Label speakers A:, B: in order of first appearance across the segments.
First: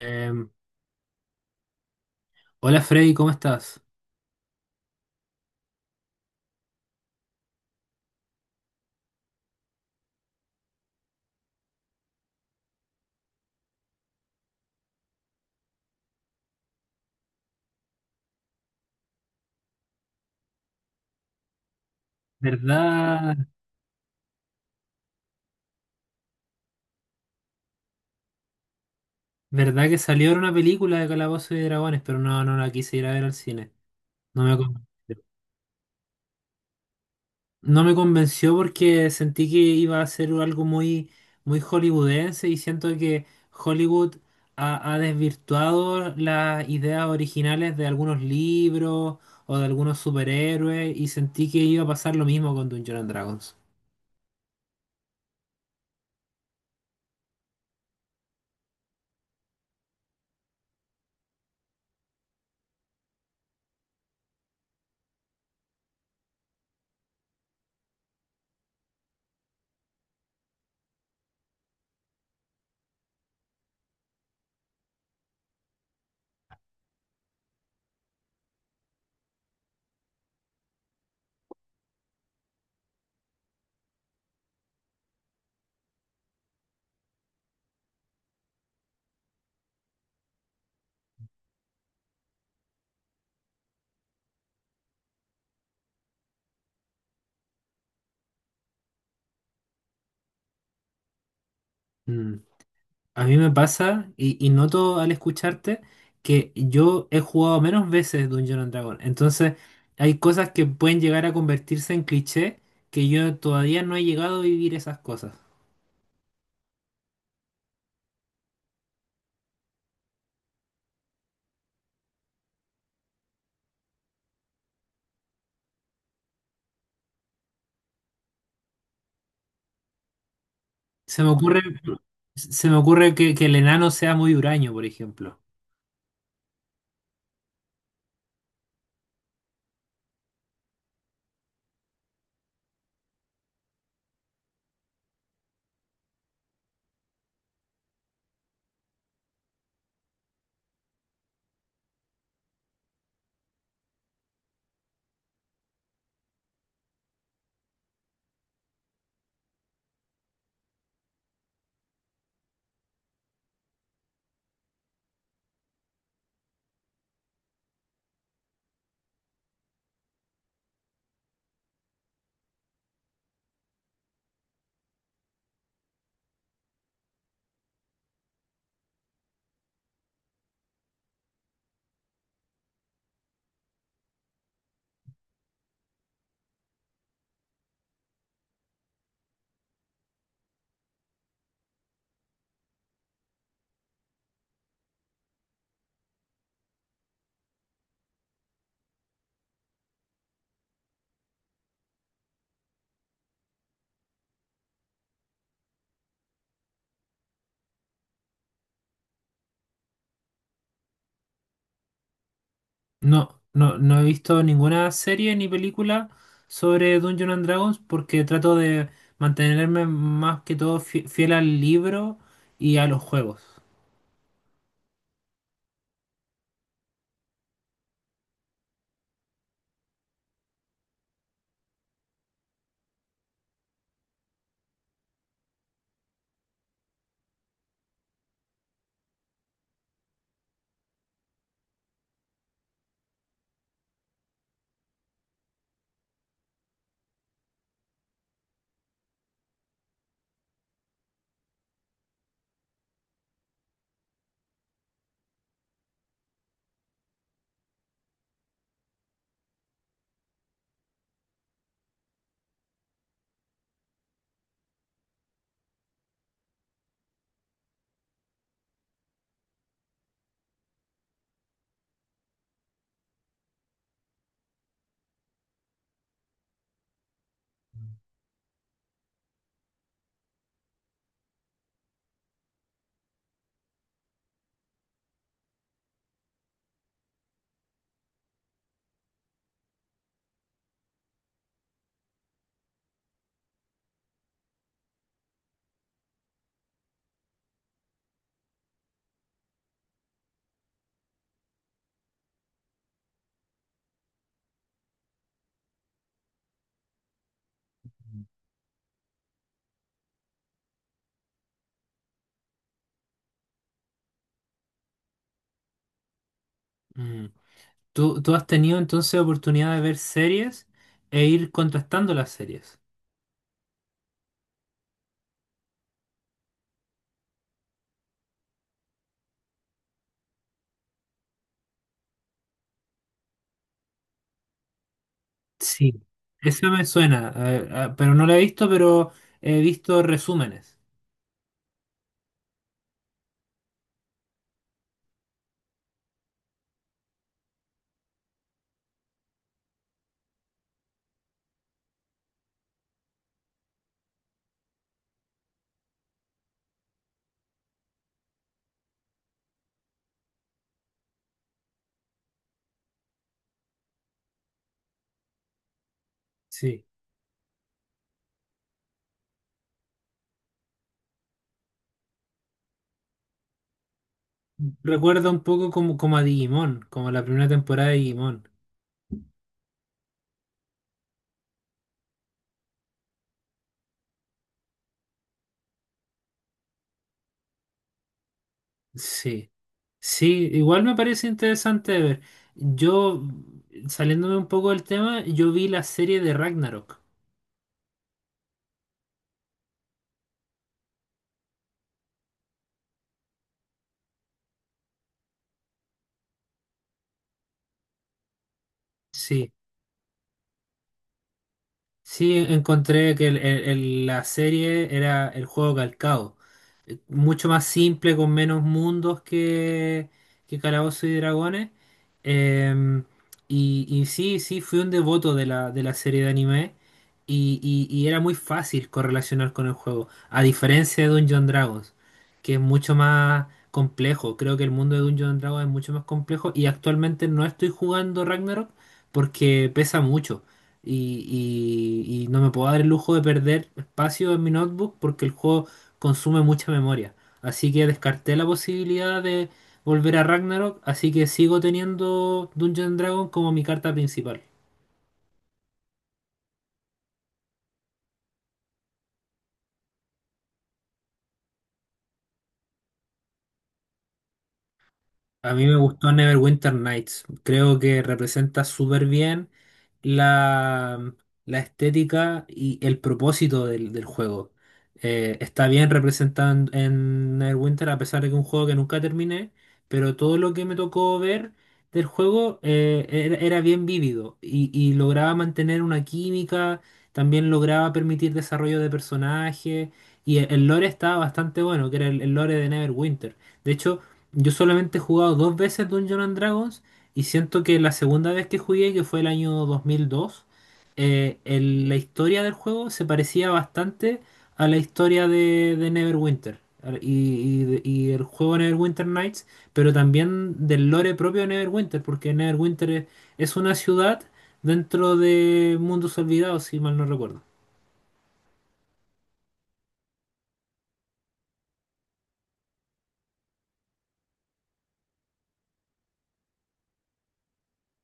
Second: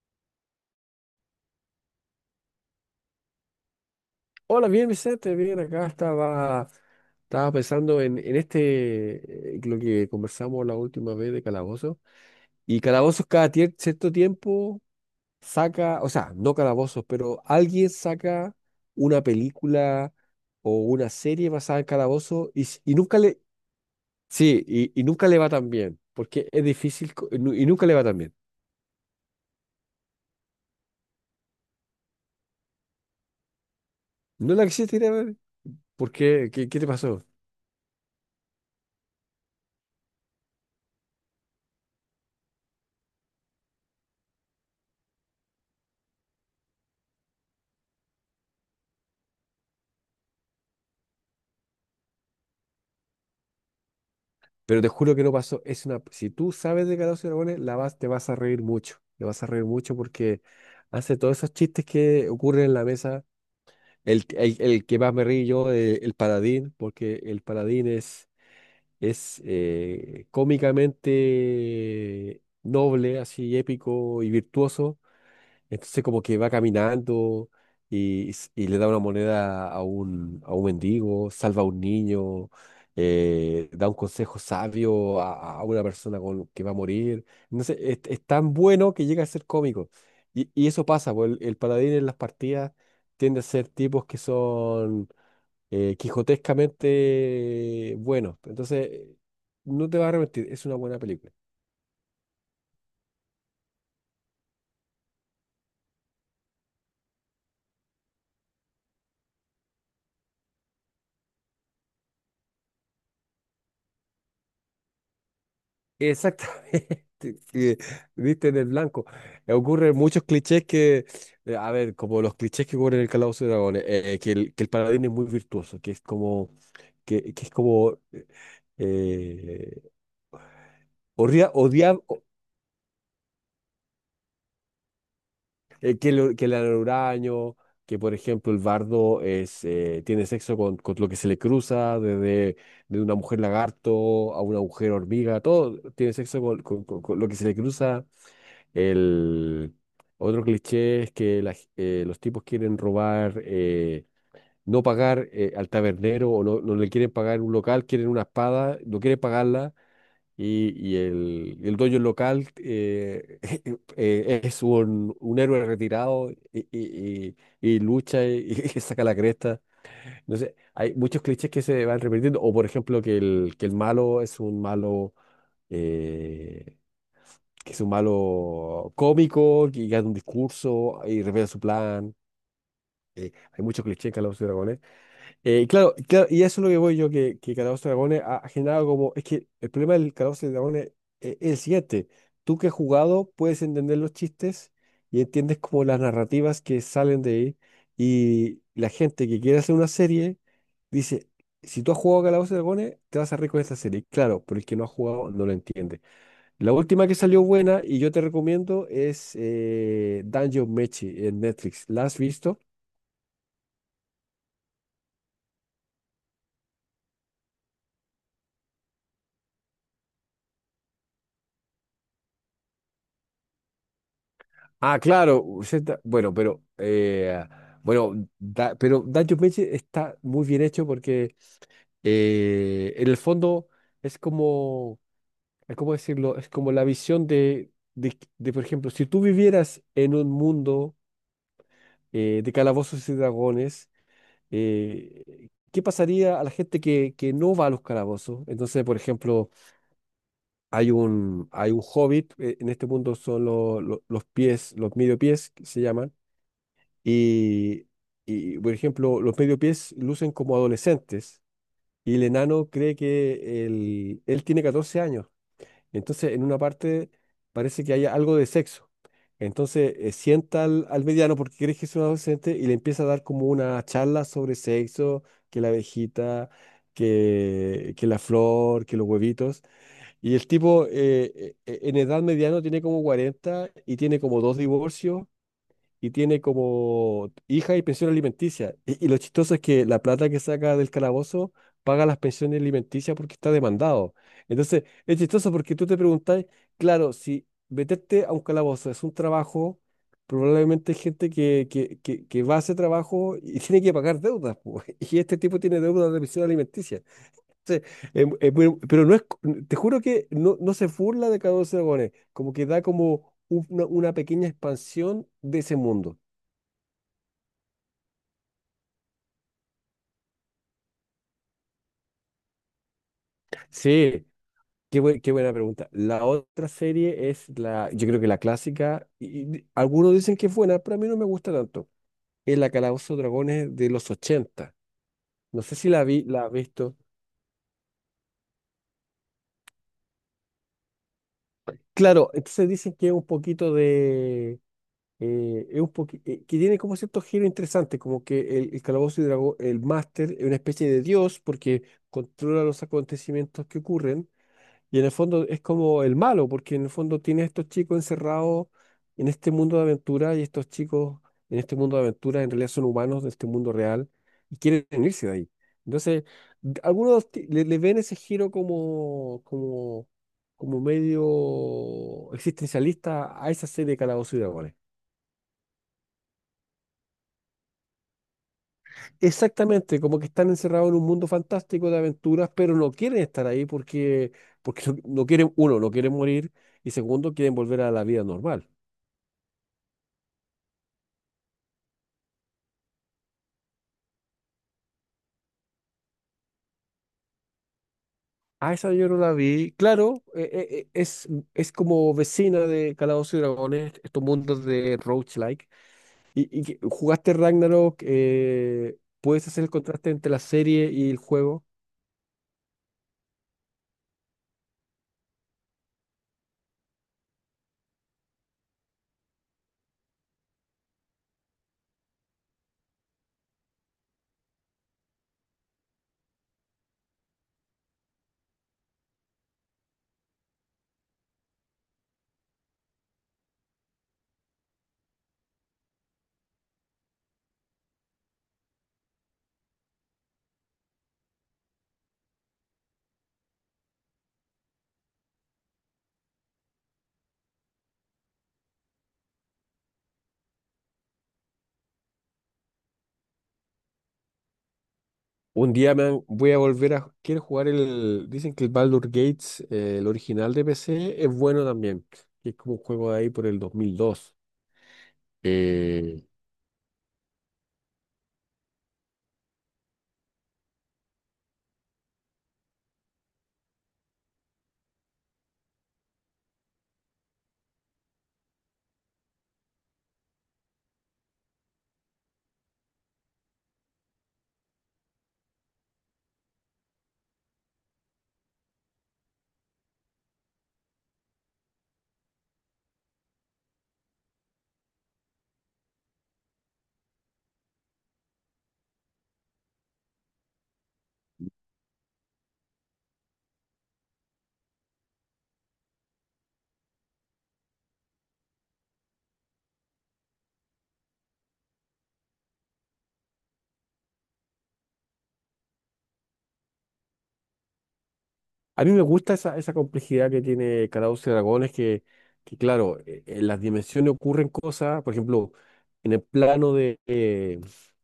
A: Em, Hola Freddy, ¿cómo estás?
B: Hola, bien Vicente, bien, acá estaba, pensando en este, lo que conversamos la última vez de Calabozos. Y Calabozos cada cierto tiempo saca, o sea, no Calabozos, pero alguien saca una película o una serie basada en Calabozos y nunca
A: ¿Verdad,
B: le, sí, y nunca le va tan bien, porque es difícil y nunca le va tan bien.
A: verdad que salió ahora una película de Calabozos y Dragones, pero no, no la quise ir a ver al cine? No
B: ¿No
A: me
B: la
A: convenció.
B: quisiste ir a ver? ¿Por qué? ¿Qué, te pasó?
A: No me convenció porque sentí que iba a ser algo muy, muy hollywoodense, y siento que Hollywood ha, ha desvirtuado las ideas originales de algunos libros o de algunos superhéroes, y sentí que iba a pasar lo mismo con Dungeons and Dragons.
B: Pero te juro que no pasó. Es una, si tú sabes de Calabozos y Dragones, te vas a reír mucho. Te vas a reír mucho porque hace todos esos chistes que ocurren en la mesa. El que más me río yo, el paladín, porque el paladín es cómicamente noble, así épico y virtuoso, entonces como que va caminando y le da una moneda a un mendigo, salva a un niño, da un consejo sabio a una persona que va a morir. Entonces es tan bueno que llega a ser cómico. Y eso pasa, pues el paladín en las partidas tiende a ser tipos que son quijotescamente buenos. Entonces no te vas a arrepentir, es una buena película.
A: A mí me pasa, y noto al escucharte que yo he jugado menos veces Dungeon and Dragon. Entonces, hay cosas que pueden llegar a convertirse en cliché que yo todavía no he llegado a vivir esas cosas.
B: Exactamente, que diste en el blanco. Ocurren muchos clichés que, a ver, como los clichés que ocurren en el Calabozo de Dragones, que el paladín es muy virtuoso, que es como, eh,
A: Se me
B: odia,
A: ocurre,
B: odia- o-
A: se me ocurre que el enano sea muy huraño, por ejemplo.
B: que le dan uraño, que por ejemplo el bardo tiene sexo con lo que se le cruza, desde de una mujer lagarto a una mujer hormiga, todo tiene sexo con lo que se le cruza. El otro cliché es que los tipos quieren robar, no pagar al tabernero o no le quieren pagar un local, quieren una espada, no quieren pagarla y el dueño del local es un héroe retirado y lucha y saca la cresta. No sé, hay muchos clichés que se van repitiendo o por ejemplo que el malo es un malo. eh, que es un malo cómico, que gana un discurso y revela su plan. Hay mucho cliché en Calabozos y Dragones. Y claro, y claro, y eso es lo que voy yo, que Calabozos y Dragones ha generado como... Es que el problema del Calabozos y Dragones es el siguiente. Tú que has jugado puedes entender los chistes y entiendes como las narrativas que salen de ahí. Y la gente que quiere hacer una serie dice, si tú has jugado Calabozos y Dragones, te vas a reír con esta serie. Claro, pero el que no ha jugado no lo entiende. La última que salió buena y yo te recomiendo es Danjo Mechi en Netflix. ¿La has visto?
A: No, no, no he visto ninguna serie ni película sobre Dungeon and Dragons porque trato de mantenerme más que todo fiel al libro y a los juegos.
B: Ah, claro. Bueno, pero bueno, pero Danjo Mechi está muy bien hecho porque en el fondo es como, es como decirlo, es como la visión de, por ejemplo, si tú vivieras en un mundo de calabozos y dragones, ¿qué pasaría a la gente que no va a los calabozos? Entonces, por ejemplo, hay un hobbit, en este punto son los pies, los medio pies que se llaman, y, y, por ejemplo, los medio pies lucen como adolescentes, y el enano cree que él tiene 14 años, entonces en una parte parece que hay algo de sexo, entonces sienta al mediano porque cree que es un adolescente y le empieza a dar como una charla sobre sexo, que la abejita, que la flor, que los huevitos. Y el tipo en edad mediana tiene como 40 y tiene como dos divorcios y tiene como hija y pensión alimenticia. Y lo chistoso es que la plata que saca del calabozo paga las pensiones alimenticias porque está demandado. Entonces, es chistoso porque tú te preguntás, claro, si meterte a un calabozo es un trabajo, probablemente hay gente que va a ese trabajo y tiene que pagar deudas po. Y este tipo tiene deudas de pensión alimenticia. Sí, pero no es, te juro que no se burla de Calabozos y Dragones, como que da como una pequeña expansión de ese mundo.
A: Mm. Tú has tenido entonces oportunidad de ver series e ir contrastando las series.
B: Sí, qué buena pregunta. La otra serie es yo creo que la clásica, y algunos dicen que es buena, pero a mí no me gusta tanto. Es la Calabozo y Dragones de los ochenta. No sé si
A: Sí.
B: la vi. ¿La has
A: Eso me
B: visto?
A: suena, pero no la he visto, pero he visto resúmenes.
B: Claro, entonces dicen que es un poquito de, que tiene como cierto giro interesante, como que el Calabozo y Dragón, el máster, es una especie de dios porque controla los acontecimientos que ocurren y en el fondo es como el malo, porque en el fondo tiene a estos chicos encerrados en este mundo de aventura y estos chicos en este mundo de aventura en realidad son humanos de este mundo real y quieren irse de ahí. Entonces,
A: Sí,
B: le ven ese giro como, medio existencialista a esa serie de Calabozo y Dragones.
A: recuerda un poco como, como a Digimon, como la primera temporada de Digimon.
B: Exactamente, como que están encerrados en un mundo fantástico de aventuras, pero no quieren estar ahí porque, no quieren, uno, no quieren morir y segundo, quieren volver a la vida normal.
A: Sí, sí, igual me parece interesante de ver. Yo, saliéndome un poco del tema, yo vi la serie de Ragnarok.
B: Ah, esa yo no la vi. Claro, es como vecina de Calabozos y Dragones, estos mundos de roguelike. Jugaste Ragnarok. ¿Puedes
A: Sí,
B: hacer el contraste entre la serie y el juego?
A: sí, encontré que la serie era el juego calcado, mucho más simple, con menos mundos que Calabozos y Dragones. Eh, y, y sí, sí, fui un devoto de la serie de anime. Y, y era muy fácil correlacionar con el juego, a diferencia de Dungeons and Dragons, que es mucho más complejo. Creo que el mundo de Dungeons and Dragons es mucho más complejo, y actualmente no estoy jugando Ragnarok porque pesa mucho. Y, y no me puedo dar el lujo de perder espacio en mi notebook porque el juego consume mucha memoria. Así que descarté la posibilidad de volver a Ragnarok, así que sigo teniendo Dungeon Dragon como mi carta principal.
B: Un día voy a volver a... Quiero jugar el... Dicen que el Baldur Gates, el original de PC, es bueno también. Que es como un juego de ahí por el 2002.
A: A mí me gustó
B: Eh,
A: Neverwinter Nights. Creo que representa súper bien la, la estética y el propósito del, del juego. Está bien representado en Neverwinter, a pesar de que es un juego que nunca terminé, pero todo lo que me tocó ver del juego era, era bien vívido, y lograba mantener una química, también lograba permitir desarrollo de personajes, y el lore estaba bastante bueno, que era el lore de Neverwinter. De hecho, yo solamente he jugado dos veces Dungeons and Dragons, y siento que la segunda vez que jugué, que fue el año 2002, la historia del juego se parecía bastante a la historia de Neverwinter y, y el juego Neverwinter Nights, pero también del lore propio de Neverwinter, porque Neverwinter es una ciudad dentro de Mundos Olvidados, si mal no recuerdo.
B: A mí me gusta esa complejidad que tiene Calados y Dragones, que claro, en las dimensiones ocurren cosas, por ejemplo, en el plano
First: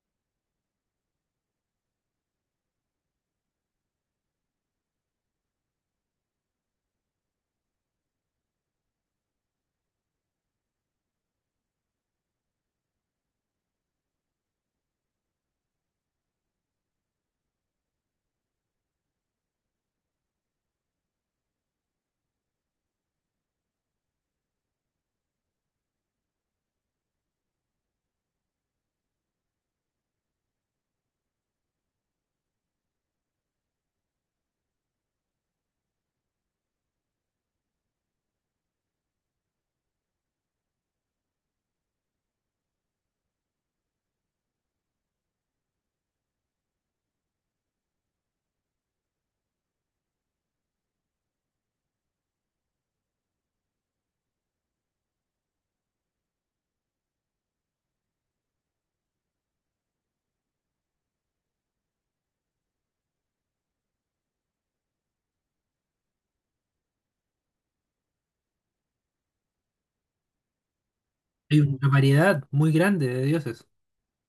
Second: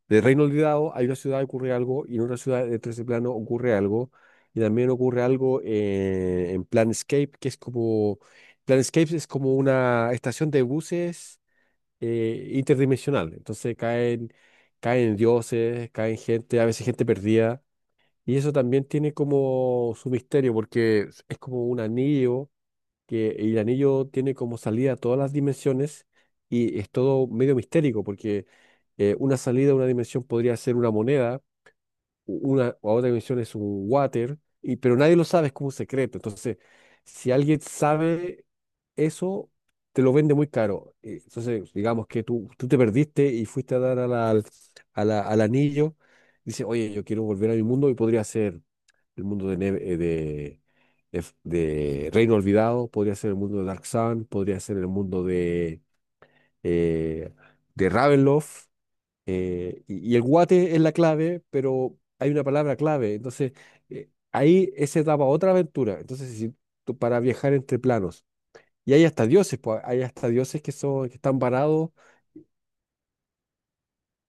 B: de Reino Olvidado hay una ciudad que ocurre algo y en otra ciudad de ese plano ocurre algo y también ocurre algo en Planescape, Planescape es como una estación de buses interdimensional, entonces caen dioses, caen gente, a veces gente perdida. Y eso también tiene como su misterio, porque es como un anillo, que y el anillo tiene como salida a todas las dimensiones y es todo medio mistérico, porque una salida a una dimensión podría ser una moneda, una o a otra dimensión es un water, y, pero nadie lo sabe, es como un secreto. Entonces, si alguien sabe eso, te lo vende muy caro. Entonces, digamos que tú te perdiste y fuiste a dar al anillo, dice, oye, yo quiero volver a mi mundo y podría ser el mundo de, Neve- de F- de Reino Olvidado, podría ser el mundo de Dark Sun, podría ser el mundo eh, de Ravenloft. Y el guate es la clave, pero hay una palabra clave. Entonces, ahí esa daba otra aventura. Entonces, si para viajar entre planos. Y hay hasta dioses, pues, hay hasta dioses que son, que están
A: Hay una
B: varados.
A: variedad muy grande de dioses.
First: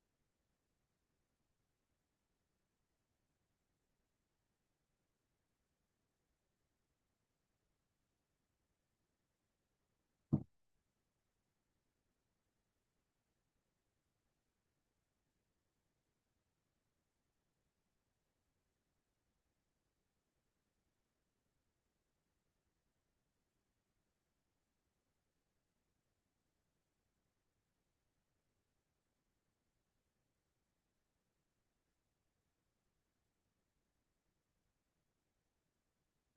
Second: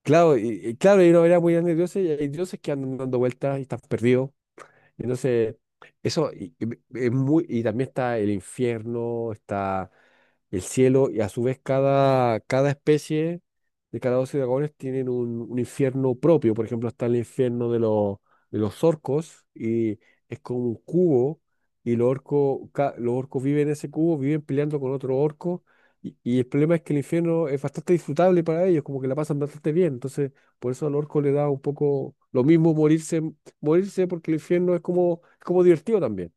B: Claro, y claro, hay una variedad muy grande de dioses, y hay dioses que andan dando vueltas y están perdidos. Entonces, eso y también está el infierno, está el cielo, y a su vez cada especie de cada 12 dragones tienen un infierno propio. Por ejemplo, está el infierno de los, orcos, y es como un cubo, y los orcos viven en ese cubo, viven peleando con otro orco, y el problema es que el infierno es bastante disfrutable para ellos, como que la pasan bastante bien. Entonces, por eso al orco le da un poco lo mismo morirse porque el infierno es como, divertido también.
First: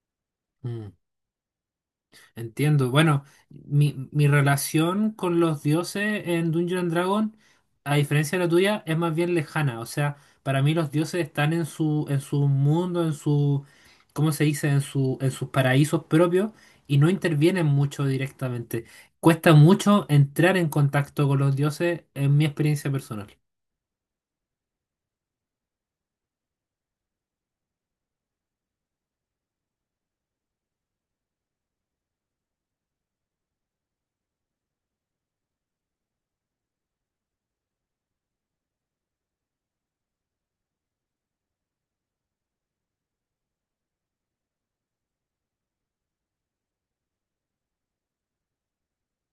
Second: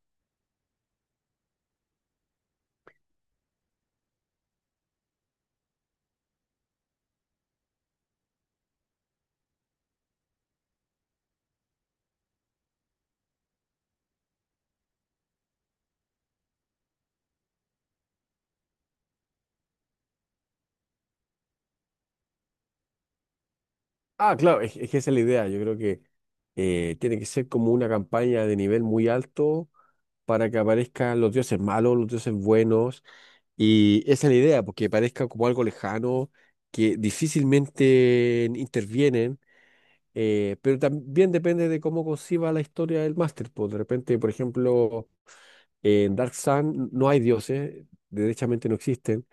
A: Entiendo. Bueno, mi relación con los dioses en Dungeon and Dragon, a diferencia de la tuya, es más bien lejana. O sea, para mí los dioses están en su mundo, en su, ¿cómo se dice? En su, en sus paraísos propios, y no intervienen mucho directamente. Cuesta mucho entrar en contacto con los dioses en mi experiencia personal.
B: Ah, claro, es que esa es la idea. Yo creo que tiene que ser como una campaña de nivel muy alto para que aparezcan los dioses malos, los dioses buenos. Y esa es la idea, porque parezca como algo lejano, que difícilmente intervienen. Pero también depende de cómo conciba la historia del máster, pues. De repente, por ejemplo, en Dark Sun no hay dioses, derechamente no existen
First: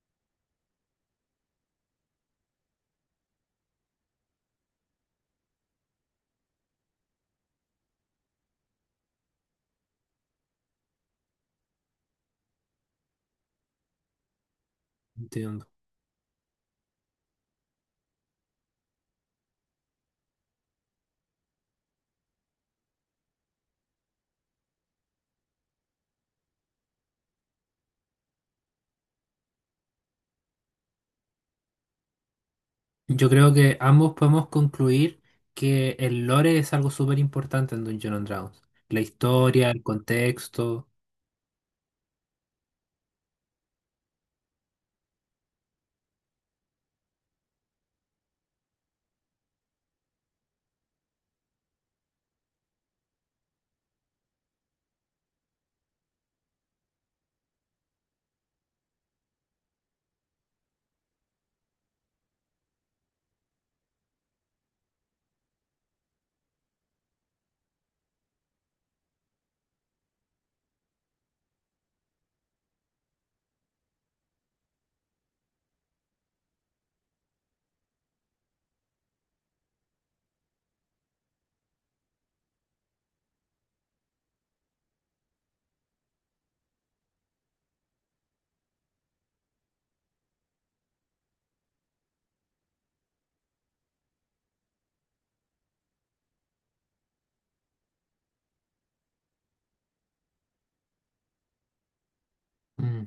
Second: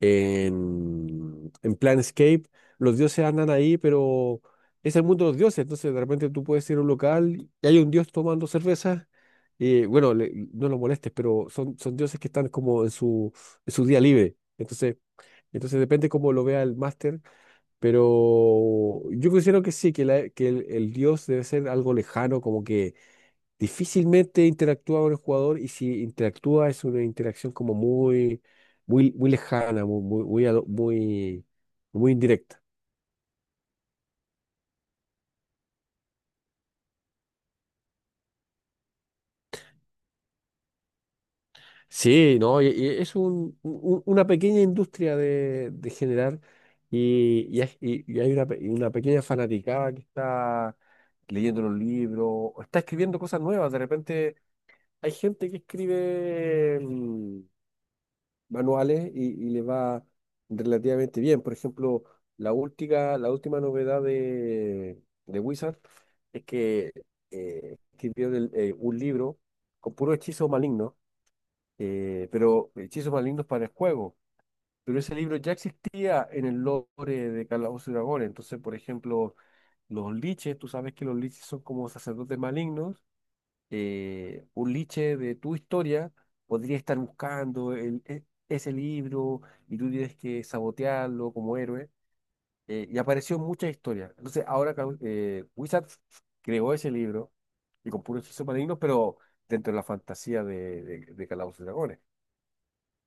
B: en, en Planescape, los dioses andan ahí, pero es el mundo de los dioses. Entonces, de repente tú puedes ir a un local y hay un dios tomando cerveza. Y bueno, no lo molestes, pero son dioses que están como en su, día libre. Entonces,
A: Entiendo.
B: depende cómo lo vea el máster, pero yo considero que sí, que el dios debe ser algo lejano, como que difícilmente interactúa con el jugador y si interactúa es una interacción como muy, muy, muy lejana, muy, muy, muy, muy indirecta.
A: Yo creo que ambos podemos concluir que el lore es algo súper importante en Dungeon and Dragons. La historia, el contexto.
B: Sí, no, y es una pequeña industria de generar, y hay una pequeña fanaticada que está leyendo los libros o está escribiendo cosas nuevas. De repente hay gente que escribe manuales y le va relativamente bien. Por ejemplo, la última novedad de Wizard es que escribió un libro con puros hechizos malignos, pero hechizos malignos para el juego. Pero ese libro ya existía en el lore de Calabozos y Dragones. Entonces, por ejemplo, los liches, tú sabes que los liches son como sacerdotes malignos. Un liche de tu historia podría estar buscando ese libro y tú tienes que sabotearlo como héroe. Y apareció muchas historias. Entonces ahora Wizards creó ese libro y con puros hechizos malignos, pero dentro de la fantasía de Calabozos y Dragones.
A: Mm.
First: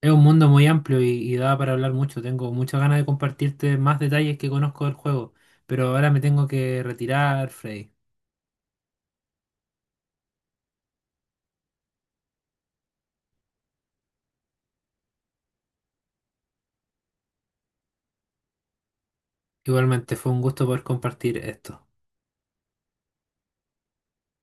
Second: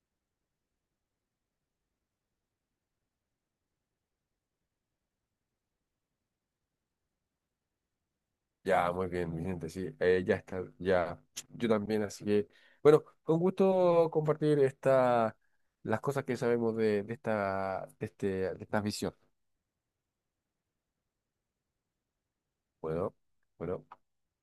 A: Es un mundo muy amplio, y da para hablar mucho. Tengo muchas ganas de compartirte más detalles que conozco del juego, pero ahora me tengo que retirar, Freddy.
B: Ya, muy bien, Vicente, sí, ya está, ya, yo también, así que, bueno, con gusto compartir las cosas que sabemos de esta visión.
A: Igualmente, fue un gusto poder compartir esto.
B: Bueno. Bueno.